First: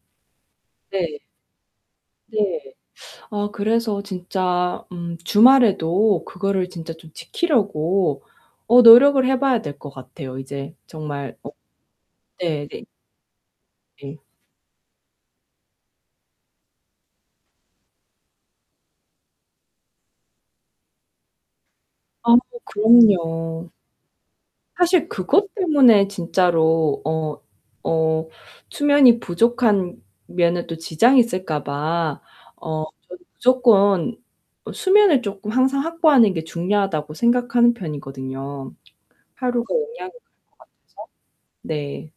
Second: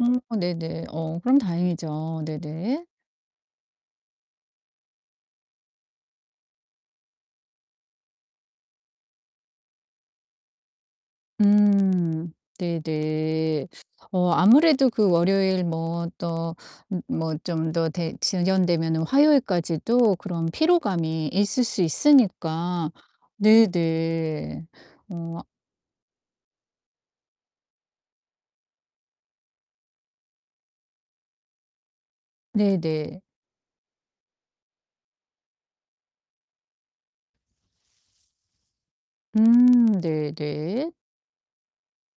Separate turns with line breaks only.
음 어 네네.
네.
어 그럼 다행이죠.
네.
네네.
아 그래서 진짜 음 주말에도 그거를 진짜 좀 지키려고 어 노력을 해 봐야 될 것 같아요, 이제. 정말 어
음.
네 네.
네네.
예.
어 아무래도 그 월요일 뭐 또 므 뭐 좀 더 되 지연되면은 화요일까지도 그런 피로감이 있을 수
아고
있으니까.
그럼요.
네네.
사실
어 아
그것 때문에 진짜로 어 어 수면이 부족한 면은 또 지장이 있을까 봐
네
어 전
네.
'무조건 수면을 쪼끔 항상 확보하는 게 중요하다.'고 생각하는 편이거든요, 하루 그
음.
용량이 [unintelligible] 것
네 네.
같아서. 네.